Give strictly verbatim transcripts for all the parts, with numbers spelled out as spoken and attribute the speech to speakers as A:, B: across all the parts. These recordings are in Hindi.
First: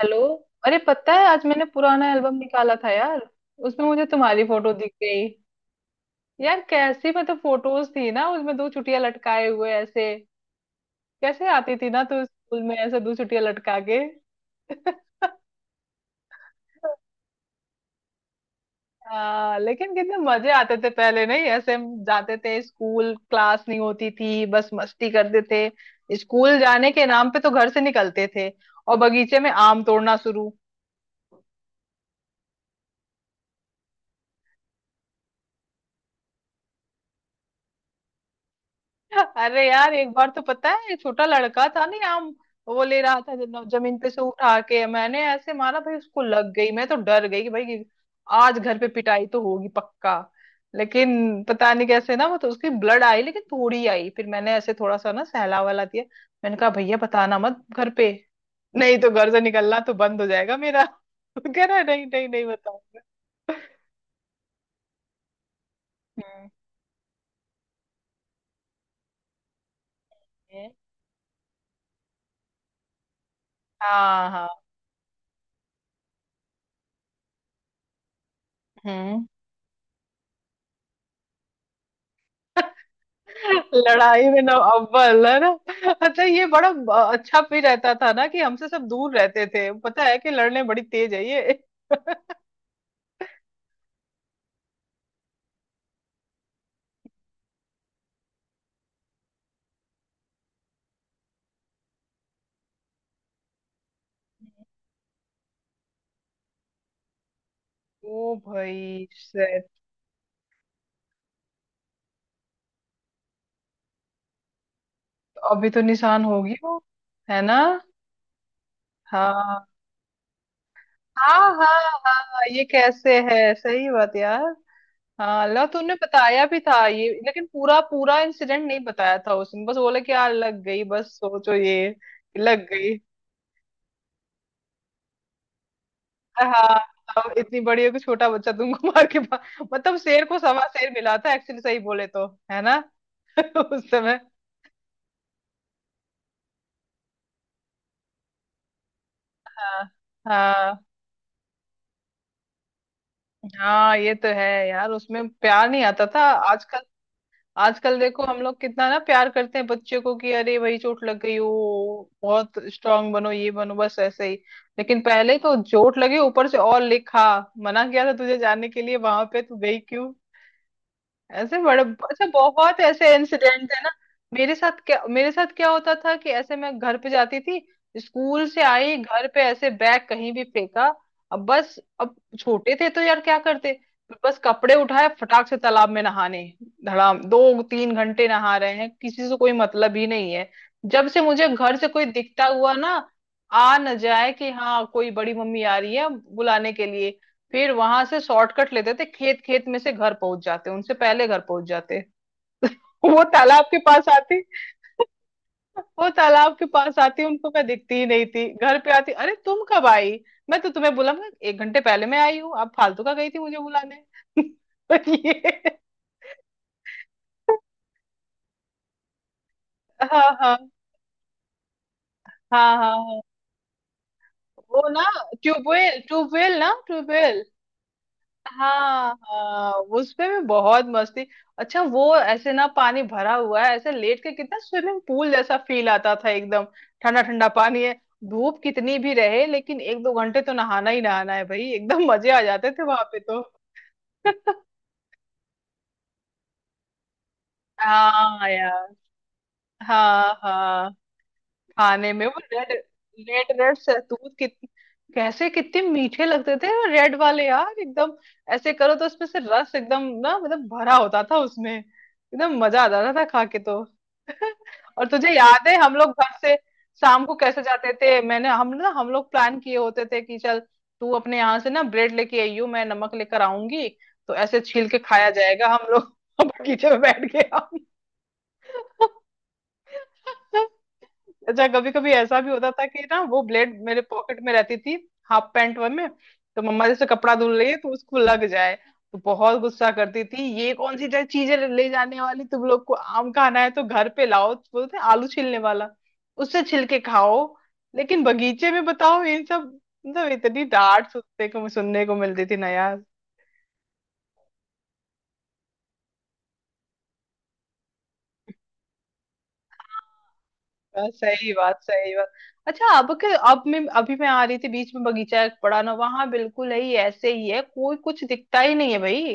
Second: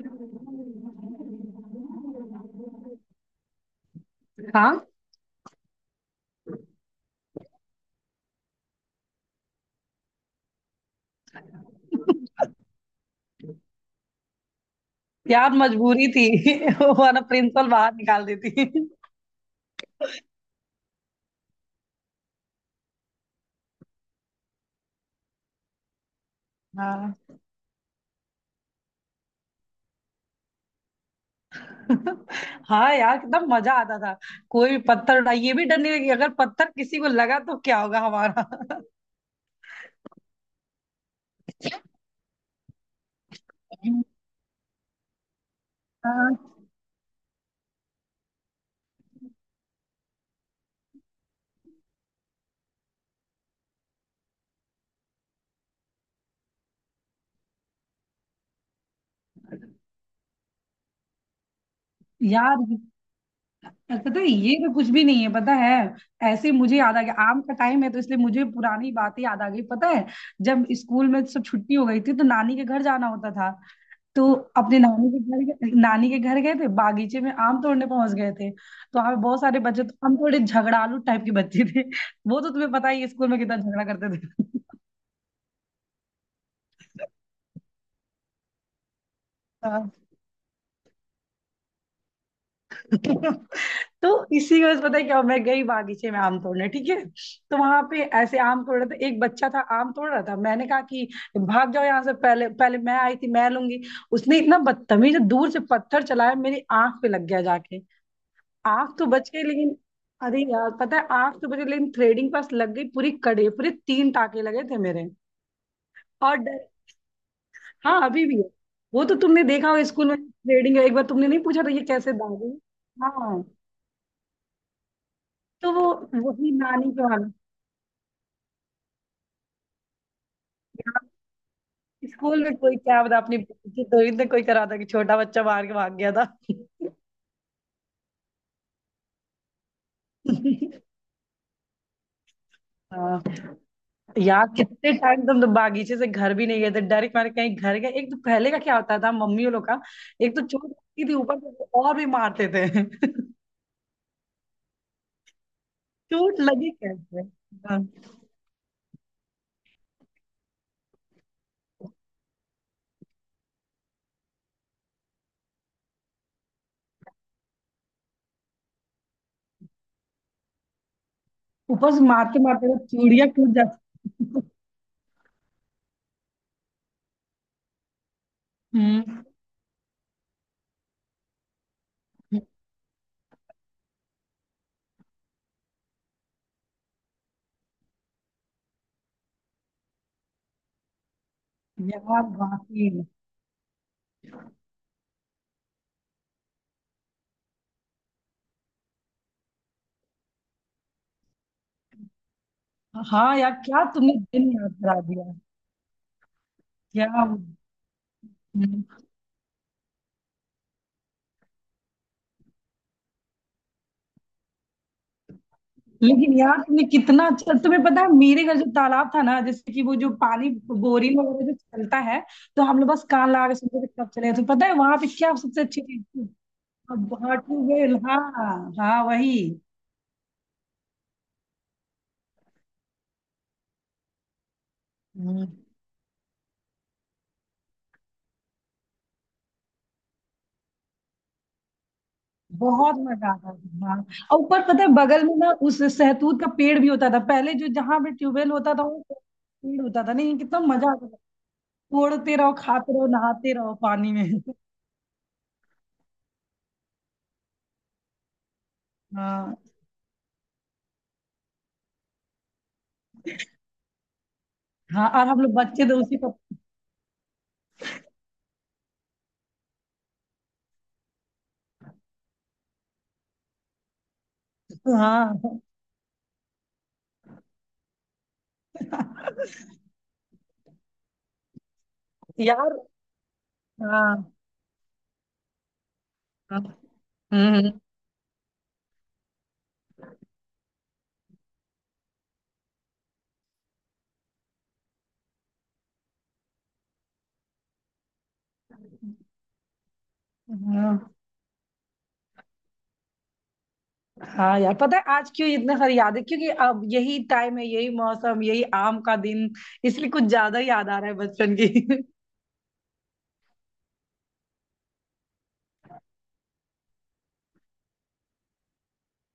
A: हेलो। अरे, पता है आज मैंने पुराना एल्बम निकाला था यार। उसमें मुझे तुम्हारी फोटो
B: हाँ,
A: दिख गई। यार कैसी मतलब फोटोज थी ना, उसमें दो चुटिया लटकाए हुए ऐसे। कैसे आती थी ना तू स्कूल में, ऐसे दो चुटिया लटका के।
B: यार मजबूरी थी वरना प्रिंसिपल बाहर निकाल देती।
A: हाँ, लेकिन कितने मजे आते थे पहले। नहीं ऐसे, हम जाते थे स्कूल, क्लास नहीं होती थी, बस मस्ती करते थे। स्कूल जाने के नाम
B: हाँ।
A: पे तो घर से निकलते थे। और बगीचे में आम तोड़ना शुरू।
B: हाँ यार कितना मजा आता था। कोई भी पत्थर उठा, ये भी डर नहीं लगी अगर पत्थर किसी को लगा तो क्या होगा हमारा।
A: अरे यार, एक बार तो पता है, छोटा लड़का था ना आम। वो ले रहा था, जब- जमीन पे से उठा के मैंने ऐसे मारा भाई, उसको
B: हाँ,
A: लग गई। मैं तो डर गई कि भाई, आज घर पे पिटाई तो होगी पक्का। लेकिन पता नहीं कैसे ना, वो तो उसकी ब्लड आई लेकिन थोड़ी आई, फिर मैंने ऐसे थोड़ा सा ना सहला वाला दिया। मैंने कहा, भैया बताना मत घर पे। नहीं तो घर से निकलना तो बंद हो जाएगा मेरा। तो कह रहा है, नहीं नहीं नहीं
B: यार
A: बताऊंगा।
B: पता है ये तो कुछ भी नहीं है, पता है
A: हम्म।
B: ऐसे ही मुझे याद आ गया। आम का टाइम है तो इसलिए मुझे पुरानी बातें याद आ गई। पता है जब स्कूल में सब छुट्टी हो गई थी तो नानी के घर जाना होता था।
A: हाँ
B: तो
A: हाँ।
B: अपने नानी के घर गए, नानी के घर गए थे, बागीचे में आम तोड़ने पहुंच गए थे। तो वहां पे
A: हम्म।
B: बहुत सारे बच्चे, तो हम थोड़े झगड़ालू टाइप के बच्चे थे। वो तो तुम्हें पता ही है, स्कूल में कितना झगड़ा करते
A: लड़ाई में ना
B: थे।
A: अव्वल है ना। अच्छा, ये बड़ा अ, अच्छा भी रहता था ना कि हमसे सब दूर रहते थे,
B: हाँ।
A: पता है कि लड़ने बड़ी तेज है ये।
B: तो इसी वजह से पता है क्या हुआ? मैं गई बागीचे में आम तोड़ने, ठीक है। तो वहां पे ऐसे आम तोड़ रहे थे, एक बच्चा था आम तोड़ रहा था, मैंने कहा कि भाग जाओ यहाँ से, पहले पहले मैं आई थी, मैं लूंगी। उसने इतना बदतमीज दूर से पत्थर चलाया, मेरी आंख पे लग गया जाके।
A: ओ
B: आग
A: भाई,
B: तो बच गई
A: shit।
B: लेकिन, अरे यार पता है आग तो बच गई लेकिन थ्रेडिंग पास लग गई पूरी, कड़े पूरे तीन टाके लगे थे मेरे।
A: अभी तो निशान
B: और
A: होगी
B: डर,
A: वो। है ना।
B: हाँ अभी भी है। वो तो तुमने
A: हाँ
B: देखा हो स्कूल में, थ्रेडिंग, एक बार तुमने
A: हाँ
B: नहीं पूछा था ये
A: हाँ।
B: कैसे
A: हाँ,
B: दाग है?
A: ये कैसे
B: हाँ।
A: है, सही बात यार। हाँ लो,
B: तो वो
A: तूने बताया
B: वही
A: भी था
B: नानी के
A: ये
B: वहां,
A: लेकिन पूरा पूरा इंसिडेंट नहीं बताया था, उसने बस बोला कि यार लग गई,
B: यहाँ
A: बस। सोचो ये।
B: स्कूल में
A: लग
B: कोई
A: गई।
B: क्या बता, अपनी बेइज्जती थोड़ी ना कोई करा था कि छोटा बच्चा मार के भाग गया था।
A: हाँ। अब इतनी बड़ी हो कि छोटा बच्चा तुमको मार के पा- मतलब शेर को सवा शेर मिला था एक्चुअली, सही बोले तो, है ना।
B: हाँ
A: उस समय।
B: यार कितने टाइम से, हम तो बागीचे से घर भी नहीं गए थे डायरेक्ट, हमारे कहीं घर गए। एक तो पहले का क्या होता था मम्मी लोग का,
A: हाँ
B: एक तो चोट
A: हाँ।
B: लगती थी ऊपर से तो और भी मारते थे।
A: हाँ, ये तो है यार, उसमें प्यार नहीं आता था।
B: चोट लगी
A: आजकल।
B: कैसे हाँ,
A: आजकल देखो हम लोग कितना ना प्यार करते हैं बच्चे को कि अरे, वही चोट लग गई हो। बहुत स्ट्रांग बनो, ये बनो, बस ऐसे ही। लेकिन पहले तो चोट लगी ऊपर से और लिखा। मना किया था तुझे जाने के लिए, वहां पे तू गई। ऐसे बड़े,
B: ऊपर से
A: अच्छा
B: मारते मारते वो
A: बहुत ऐसे
B: चूड़ियां टूट
A: इंसिडेंट है ना।
B: जाती।
A: मेरे साथ क्या, मेरे साथ क्या होता था कि ऐसे मैं घर पे जाती थी। स्कूल से आई,
B: हम्म।
A: घर पे ऐसे बैग कहीं भी फेंका। अब बस, अब छोटे थे तो यार क्या करते। बस कपड़े उठाए फटाक से तालाब में नहाने। धड़ाम, दो तीन घंटे नहा रहे हैं, किसी से कोई मतलब ही नहीं है। जब से मुझे घर से कोई
B: यार
A: दिखता हुआ
B: वाकई
A: ना
B: में।
A: आ न जाए कि हाँ कोई बड़ी मम्मी आ रही है बुलाने के लिए। फिर वहां से शॉर्टकट लेते थे, खेत खेत में से घर पहुंच जाते, उनसे पहले घर पहुंच जाते। वो
B: हाँ यार
A: तालाब के
B: क्या
A: पास
B: तुमने
A: आती।
B: दिन याद करा दिया।
A: वो तालाब के पास
B: क्या।
A: आती, उनको मैं दिखती ही नहीं थी। घर
B: हम्म,
A: पे आती, अरे तुम कब आई। मैं तो तुम्हें बोला मैं एक घंटे पहले मैं आई हूँ, आप फालतू का गई थी मुझे बुलाने। और ये।
B: लेकिन यार तुमने कितना अच्छा, तुम्हें पता है मेरे घर जो तालाब था ना, जैसे कि वो जो
A: हाँ
B: पानी
A: हाँ
B: बोरिंग वगैरह जो चलता है, तो
A: हाँ
B: हम लोग
A: हाँ
B: बस
A: हाँ।
B: कान लगा के सुनते थे कब चले। तो पता है
A: वो
B: वहां
A: ना।
B: पे क्या सबसे अच्छी
A: ट्यूबवेल,
B: चीज थी?
A: ट्यूबवेल ना,
B: अब हाँ,
A: ट्यूबवेल।
B: ट्यूबवेल हाँ। हाँ
A: हाँ
B: वही।
A: हाँ। उसपे भी बहुत मस्ती। अच्छा वो ऐसे ना, पानी भरा हुआ है, ऐसे लेट के कितना स्विमिंग पूल
B: हम्म,
A: जैसा फील आता था एकदम। ठंडा ठंडा पानी है। धूप कितनी भी रहे लेकिन एक दो घंटे तो नहाना ही नहाना है भाई, एकदम मजे आ जाते थे
B: बहुत
A: वहां पे
B: मजा
A: तो।
B: आता था हाँ। और ऊपर पता है बगल में ना उस सहतूत का पेड़ भी होता था पहले, जो जहां पे
A: हाँ
B: ट्यूबवेल होता था
A: यार।
B: वो पेड़ होता था,
A: हाँ
B: नहीं कितना
A: हाँ।
B: मजा आता था।
A: खाने में
B: तोड़ते
A: वो
B: रहो,
A: रेड,
B: खाते रहो,
A: रेड
B: नहाते रहो
A: रेड
B: पानी में।
A: सहतूत कितने, कैसे कितने मीठे लगते थे वो रेड वाले यार, एकदम ऐसे करो तो उसमें से
B: हाँ।
A: रस एकदम ना, मतलब भरा होता था उसमें, एकदम मजा आ जाता था खा के तो। और
B: हाँ और
A: तुझे
B: हम लोग
A: याद है,
B: बच्चे
A: हम
B: तो
A: लोग
B: उसी का।
A: घर से शाम को कैसे जाते थे, मैंने हम ना, हम लोग प्लान किए होते थे कि चल तू अपने यहाँ से ना ब्रेड लेके आइयो, मैं नमक लेकर आऊंगी, तो ऐसे छील के खाया
B: हाँ
A: जाएगा हम लोग। बगीचे में बैठ के हम। अच्छा कभी कभी ऐसा भी होता
B: यार।
A: था कि ना वो ब्लेड मेरे
B: हाँ
A: पॉकेट में रहती थी, हाफ पैंट वन में,
B: हाँ।
A: तो मम्मा जैसे कपड़ा धुल रही है
B: हम्म,
A: तो उसको लग जाए, तो बहुत गुस्सा करती थी, ये कौन सी चीज है ले जाने वाली, तुम लोग को आम खाना है तो घर पे लाओ, तो बोलते हैं, आलू छीलने वाला उससे छिलके खाओ। लेकिन बगीचे में बताओ इन सब, मतलब इतनी
B: हाँ।
A: डांट सुनने को सुनने को मिलती थी ना यार।
B: हाँ यार पता है आज क्यों इतने सारी याद है, क्योंकि अब यही टाइम है, यही मौसम, यही आम का दिन, इसलिए कुछ ज्यादा ही याद आ रहा
A: बात-
B: है
A: सही
B: बचपन
A: बात,
B: की।
A: सही बात। अच्छा अब के, अब मैं, अभी मैं आ रही थी बीच में बगीचा एक पड़ा ना, वहां बिल्कुल ही ऐसे ही है, कोई कुछ दिखता ही नहीं है भाई।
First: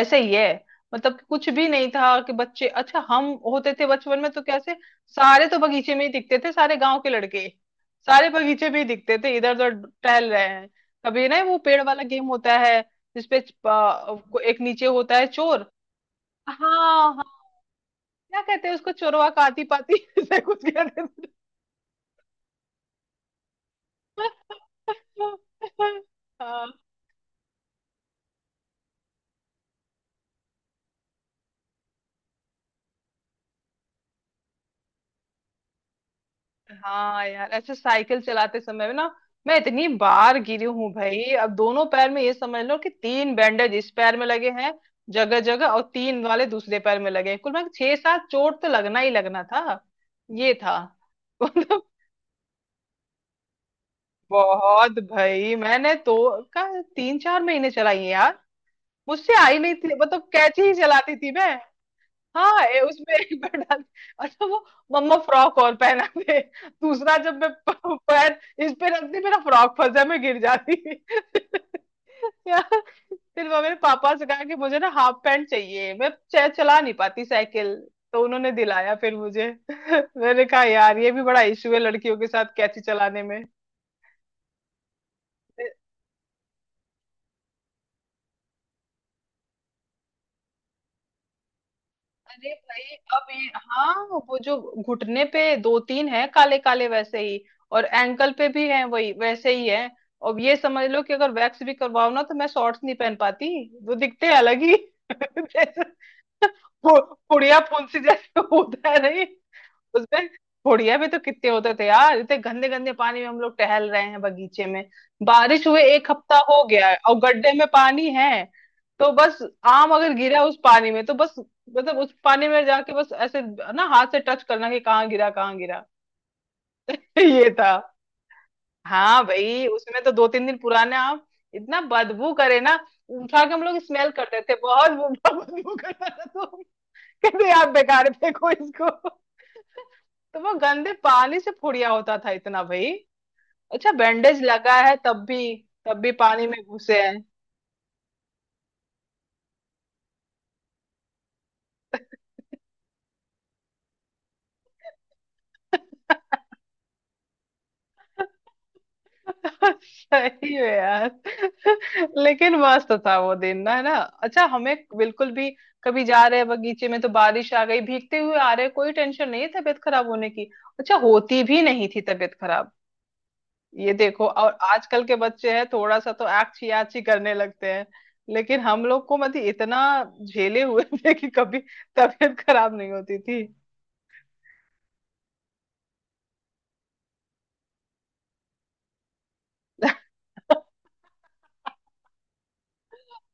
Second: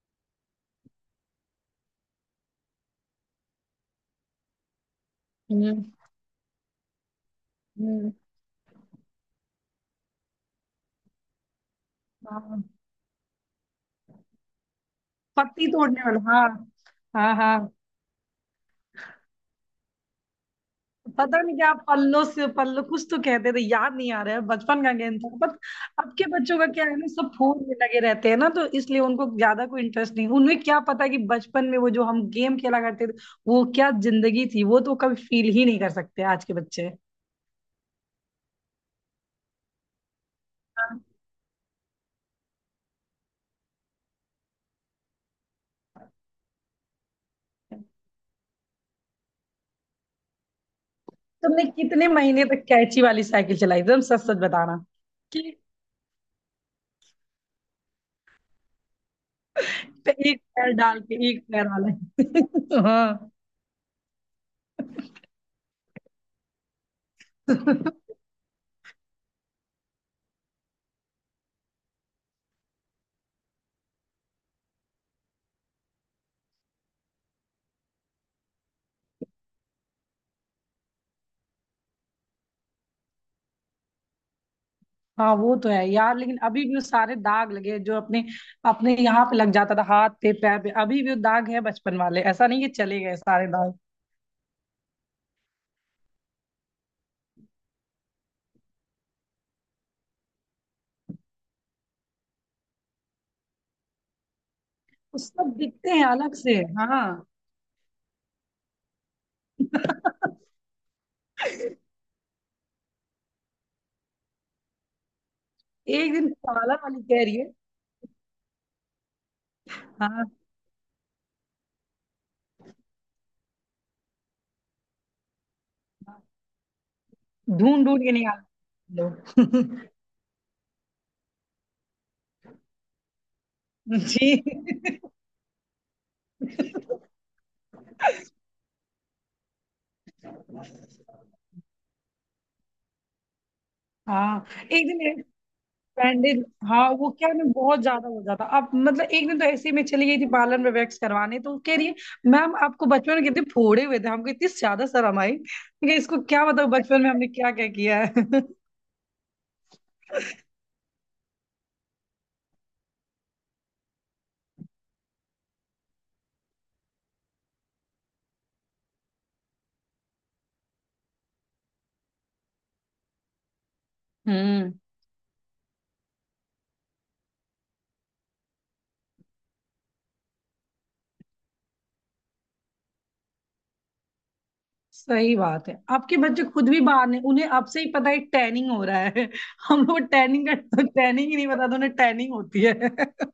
A: ऐसे ही है। मतलब कि कुछ भी नहीं था कि बच्चे, अच्छा हम होते थे बचपन में तो कैसे सारे तो
B: हम्म।
A: बगीचे में ही दिखते थे, सारे गांव के लड़के,
B: हम्म,
A: सारे बगीचे में ही दिखते थे, इधर उधर टहल रहे हैं। कभी ना वो पेड़ वाला गेम होता
B: हाँ।
A: है जिसपे प- एक नीचे होता है
B: पत्ती
A: चोर।
B: तोड़ने वाला हाँ।
A: हाँ
B: हाँ
A: हाँ।
B: हाँ।
A: क्या कहते हैं उसको, चोरवा का आती पाती, ऐसे कुछ कहते हैं।
B: पता नहीं क्या, आप पल्लो से पल्लो कुछ तो कहते थे, याद नहीं आ रहा है, बचपन का गेम था बट अब के बच्चों का
A: हाँ
B: क्या है ना, सब फोन में लगे रहते हैं ना, तो इसलिए उनको ज्यादा कोई इंटरेस्ट नहीं। उन्हें क्या पता कि बचपन में वो जो हम गेम खेला करते थे, वो क्या जिंदगी थी, वो तो कभी फील ही नहीं कर सकते आज के बच्चे।
A: हाँ यार, अच्छा साइकिल चलाते समय ना, मैं इतनी बार गिरी हूँ
B: हाँ।
A: भाई, अब दोनों पैर में ये समझ लो कि तीन बैंडेज इस पैर में लगे हैं जगह जगह, और तीन वाले दूसरे पैर में लगे हैं, कुल मैं छह सात चोट तो लगना ही लगना था। ये था।
B: तुमने
A: मतलब
B: कितने महीने तक कैची वाली साइकिल चलाई, एकदम सच सच बताना
A: बहुत
B: कि?
A: भाई, मैंने तो का तीन चार महीने चलाई है यार, मुझसे आई नहीं थी, मतलब
B: एक
A: कैची
B: पैर
A: ही
B: डाल
A: चलाती
B: के,
A: थी
B: एक
A: मैं।
B: पैर वाला।
A: हाँ, ये उसमें एक बार डाल, अच्छा वो मम्मा फ्रॉक और पहना दे, दूसरा जब मैं प-
B: हाँ
A: पैर इस पे रखती मेरा फ्रॉक फंस जाए, मैं गिर जाती यार। फिर वो मेरे पापा से कहा कि मुझे ना हाफ पैंट चाहिए, मैं च- चला नहीं पाती साइकिल, तो उन्होंने दिलाया फिर मुझे। मैंने कहा यार ये भी बड़ा इशू है लड़कियों के साथ कैची चलाने में।
B: हाँ। वो तो है यार, लेकिन अभी भी वो सारे दाग लगे हैं, जो अपने अपने यहाँ पे लग जाता था हाथ पे पैर पे, अभी भी वो दाग है बचपन वाले, ऐसा
A: अरे
B: नहीं कि
A: भाई,
B: चले गए
A: अब ये,
B: सारे दाग।
A: हाँ वो जो घुटने पे दो तीन है काले काले, वैसे ही, और एंकल पे भी है वही, वैसे ही है। अब ये समझ लो कि अगर वैक्स भी करवाओ ना तो मैं शॉर्ट्स नहीं पहन पाती, वो दिखते हैं अलग ही
B: वो सब
A: जैसे
B: दिखते हैं अलग से।
A: पु-
B: हाँ।
A: पुड़िया फुंसी जैसे होता है, नहीं उसमें बुढ़िया भी तो कितने होते थे यार, इतने गंदे गंदे पानी में हम लोग टहल रहे हैं बगीचे में, बारिश हुए एक
B: एक दिन
A: हफ्ता हो
B: पाला
A: गया है
B: वाली
A: और
B: कह रही
A: गड्ढे
B: है।
A: में पानी है। तो बस, आम अगर
B: हाँ
A: गिरा उस पानी में तो बस, मतलब उस पानी में जाके बस ऐसे ना हाथ से टच करना कि कहाँ गिरा, कहाँ गिरा। ये था।
B: ढूंढ ढूंढ के निकाल
A: हाँ
B: लो।
A: भाई, उसमें तो दो तीन दिन पुराने आम इतना बदबू करे ना, उठा के हम लोग स्मेल
B: जी।
A: करते थे, बहुत बदबू करता था तो कहते यार बेकार फेंको इसको। तो वो गंदे पानी से फुड़िया होता था इतना भाई। अच्छा बैंडेज
B: हाँ
A: लगा
B: एक
A: है
B: दिन,
A: तब भी, तब भी
B: बैंडेज,
A: पानी में
B: हाँ
A: घुसे
B: वो
A: हैं।
B: क्या ना, बहुत ज्यादा हो जाता, अब मतलब एक दिन तो ऐसे ही मैं चली गई थी पार्लर में वैक्स करवाने, तो वो कह रही है मैम आपको बचपन में कितने फोड़े हुए थे, हमको इतनी ज्यादा शर्म आई। मैं कहा, इसको क्या बताऊं बचपन में हमने क्या क्या किया है।
A: सही है यार। लेकिन मस्त था वो दिन ना, है ना, अच्छा हमें बिल्कुल भी, कभी जा रहे हैं बगीचे में तो बारिश आ गई, भीगते हुए आ रहे, कोई टेंशन नहीं है तबीयत खराब होने की। अच्छा होती भी नहीं थी तबीयत खराब। ये देखो, और
B: हम्म।
A: आजकल के बच्चे हैं थोड़ा सा तो आछी आछी करने लगते हैं, लेकिन हम लोग को मतलब इतना झेले हुए थे कि कभी तबीयत खराब नहीं होती थी।
B: सही बात है, आपके बच्चे खुद भी बाहर ने, उन्हें अब से ही पता है टैनिंग हो रहा है। हम लोग टैनिंग का तो, टैनिंग ही नहीं पता था, उन्हें टैनिंग होती है।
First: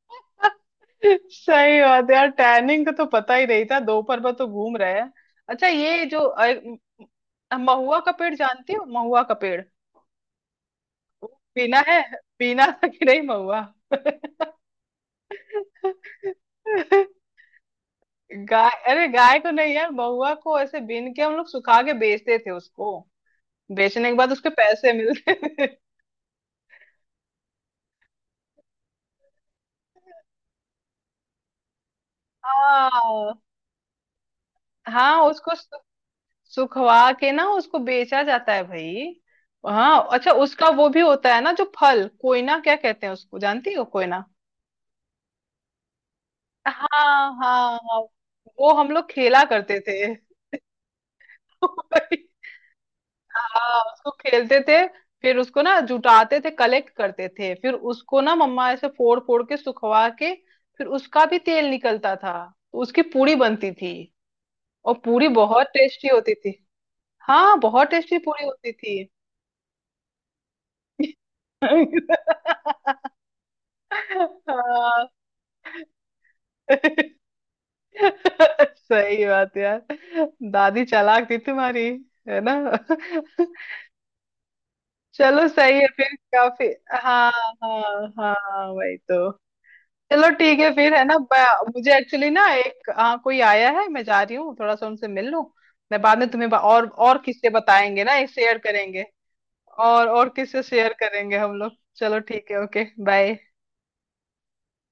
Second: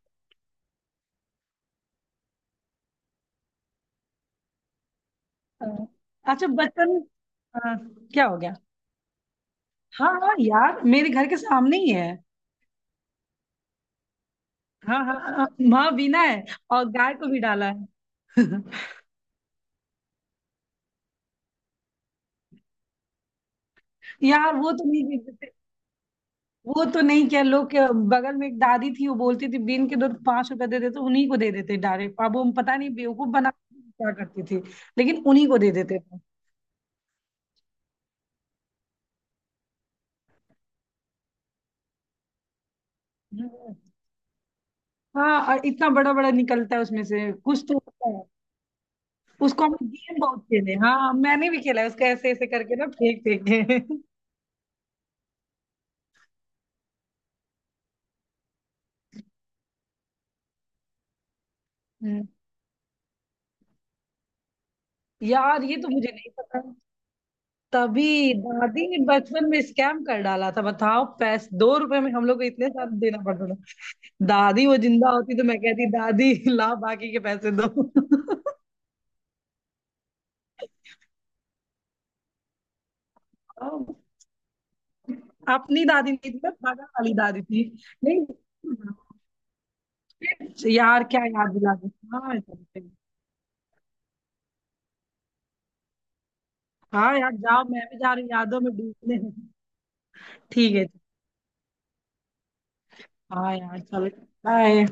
A: सही बात है यार, टैनिंग का तो पता ही नहीं था, दोपहर भर तो घूम रहे हैं। अच्छा
B: हाँ।
A: ये जो
B: अच्छा बचपन,
A: अ,
B: हाँ,
A: महुआ का
B: क्या
A: पेड़,
B: हो गया?
A: जानती हो महुआ का पेड़।
B: हाँ हाँ यार, मेरे घर के सामने
A: पीना
B: ही
A: है,
B: है।
A: पीना था कि नहीं महुआ।
B: हाँ हाँ हाँ, माँ बिना है और गाय को भी डाला है।
A: गाय? अरे गाय को नहीं यार, महुआ को ऐसे बीन के हम लोग सुखा के बेचते थे उसको, बेचने के बाद उसके
B: यार वो तो
A: पैसे
B: नहीं देते
A: मिलते
B: थे,
A: थे।
B: वो तो नहीं क्या लोग के, बगल में एक दादी थी वो बोलती थी बीन के दूध, पांच रुपए दे देते, उन्हीं को दे देते डायरेक्ट, अब हम पता नहीं बेवकूफ
A: हाँ
B: बना के क्या करती थी,
A: हाँ,
B: लेकिन उन्हीं
A: उसको
B: को दे
A: सु-
B: देते थे।
A: सुखवा के ना उसको बेचा जाता है भाई। हाँ, अच्छा उसका वो भी होता है ना, जो फल कोयना क्या कहते हैं उसको, जानती
B: हम्म।
A: हो कोयना।
B: हाँ और इतना बड़ा बड़ा निकलता है उसमें से,
A: हाँ
B: कुछ तो
A: हाँ हाँ।
B: होता है।
A: वो हम लोग खेला
B: उसको हम
A: करते थे।
B: गेम बहुत खेले, हाँ मैंने भी खेला है उसको ऐसे ऐसे करके ना, फेंक फेंक के।
A: हाँ उसको खेलते थे, फिर उसको ना जुटाते थे, कलेक्ट करते थे, फिर उसको ना मम्मा ऐसे फोड़ फोड़ के सुखवा के, फिर उसका भी तेल निकलता
B: हम्म।
A: था, तो उसकी पूरी बनती थी, और पूरी
B: यार
A: बहुत
B: ये तो
A: टेस्टी
B: मुझे नहीं
A: होती थी।
B: पता।
A: हाँ बहुत टेस्टी
B: तभी
A: पूरी होती
B: दादी ने
A: थी।
B: बचपन में स्कैम कर डाला था बताओ, पैस दो रुपए में हम लोग को इतने साथ देना पड़ता था। दादी वो
A: हाँ।
B: जिंदा होती तो मैं कहती दादी लाओ बाकी के पैसे दो।
A: सही बात यार, दादी चालाक थी तुम्हारी, है ना। चलो सही
B: अपनी
A: है
B: दादी
A: फिर
B: नहीं थी, मैं
A: काफी।
B: बगल वाली
A: हाँ
B: दादी थी।
A: हाँ
B: नहीं
A: हाँ, वही तो। चलो ठीक है फिर, है
B: यार
A: ना,
B: क्या याद
A: ब-
B: दिला दी।
A: मुझे एक्चुअली
B: हाँ
A: ना
B: यार।
A: एक आ, कोई आया है, मैं जा रही हूँ थोड़ा सा उनसे मिल लूँ। मैं बाद में तुम्हें बा- और
B: हाँ
A: और
B: यार,
A: किससे
B: जाओ मैं भी
A: बताएंगे
B: जा
A: ना,
B: रही
A: ये
B: हूँ
A: शेयर
B: यादों में
A: करेंगे,
B: डूबने।
A: और और किससे
B: ठीक है।
A: शेयर करेंगे हम लोग। चलो ठीक है, ओके बाय।
B: हाँ यार चलो। बाय।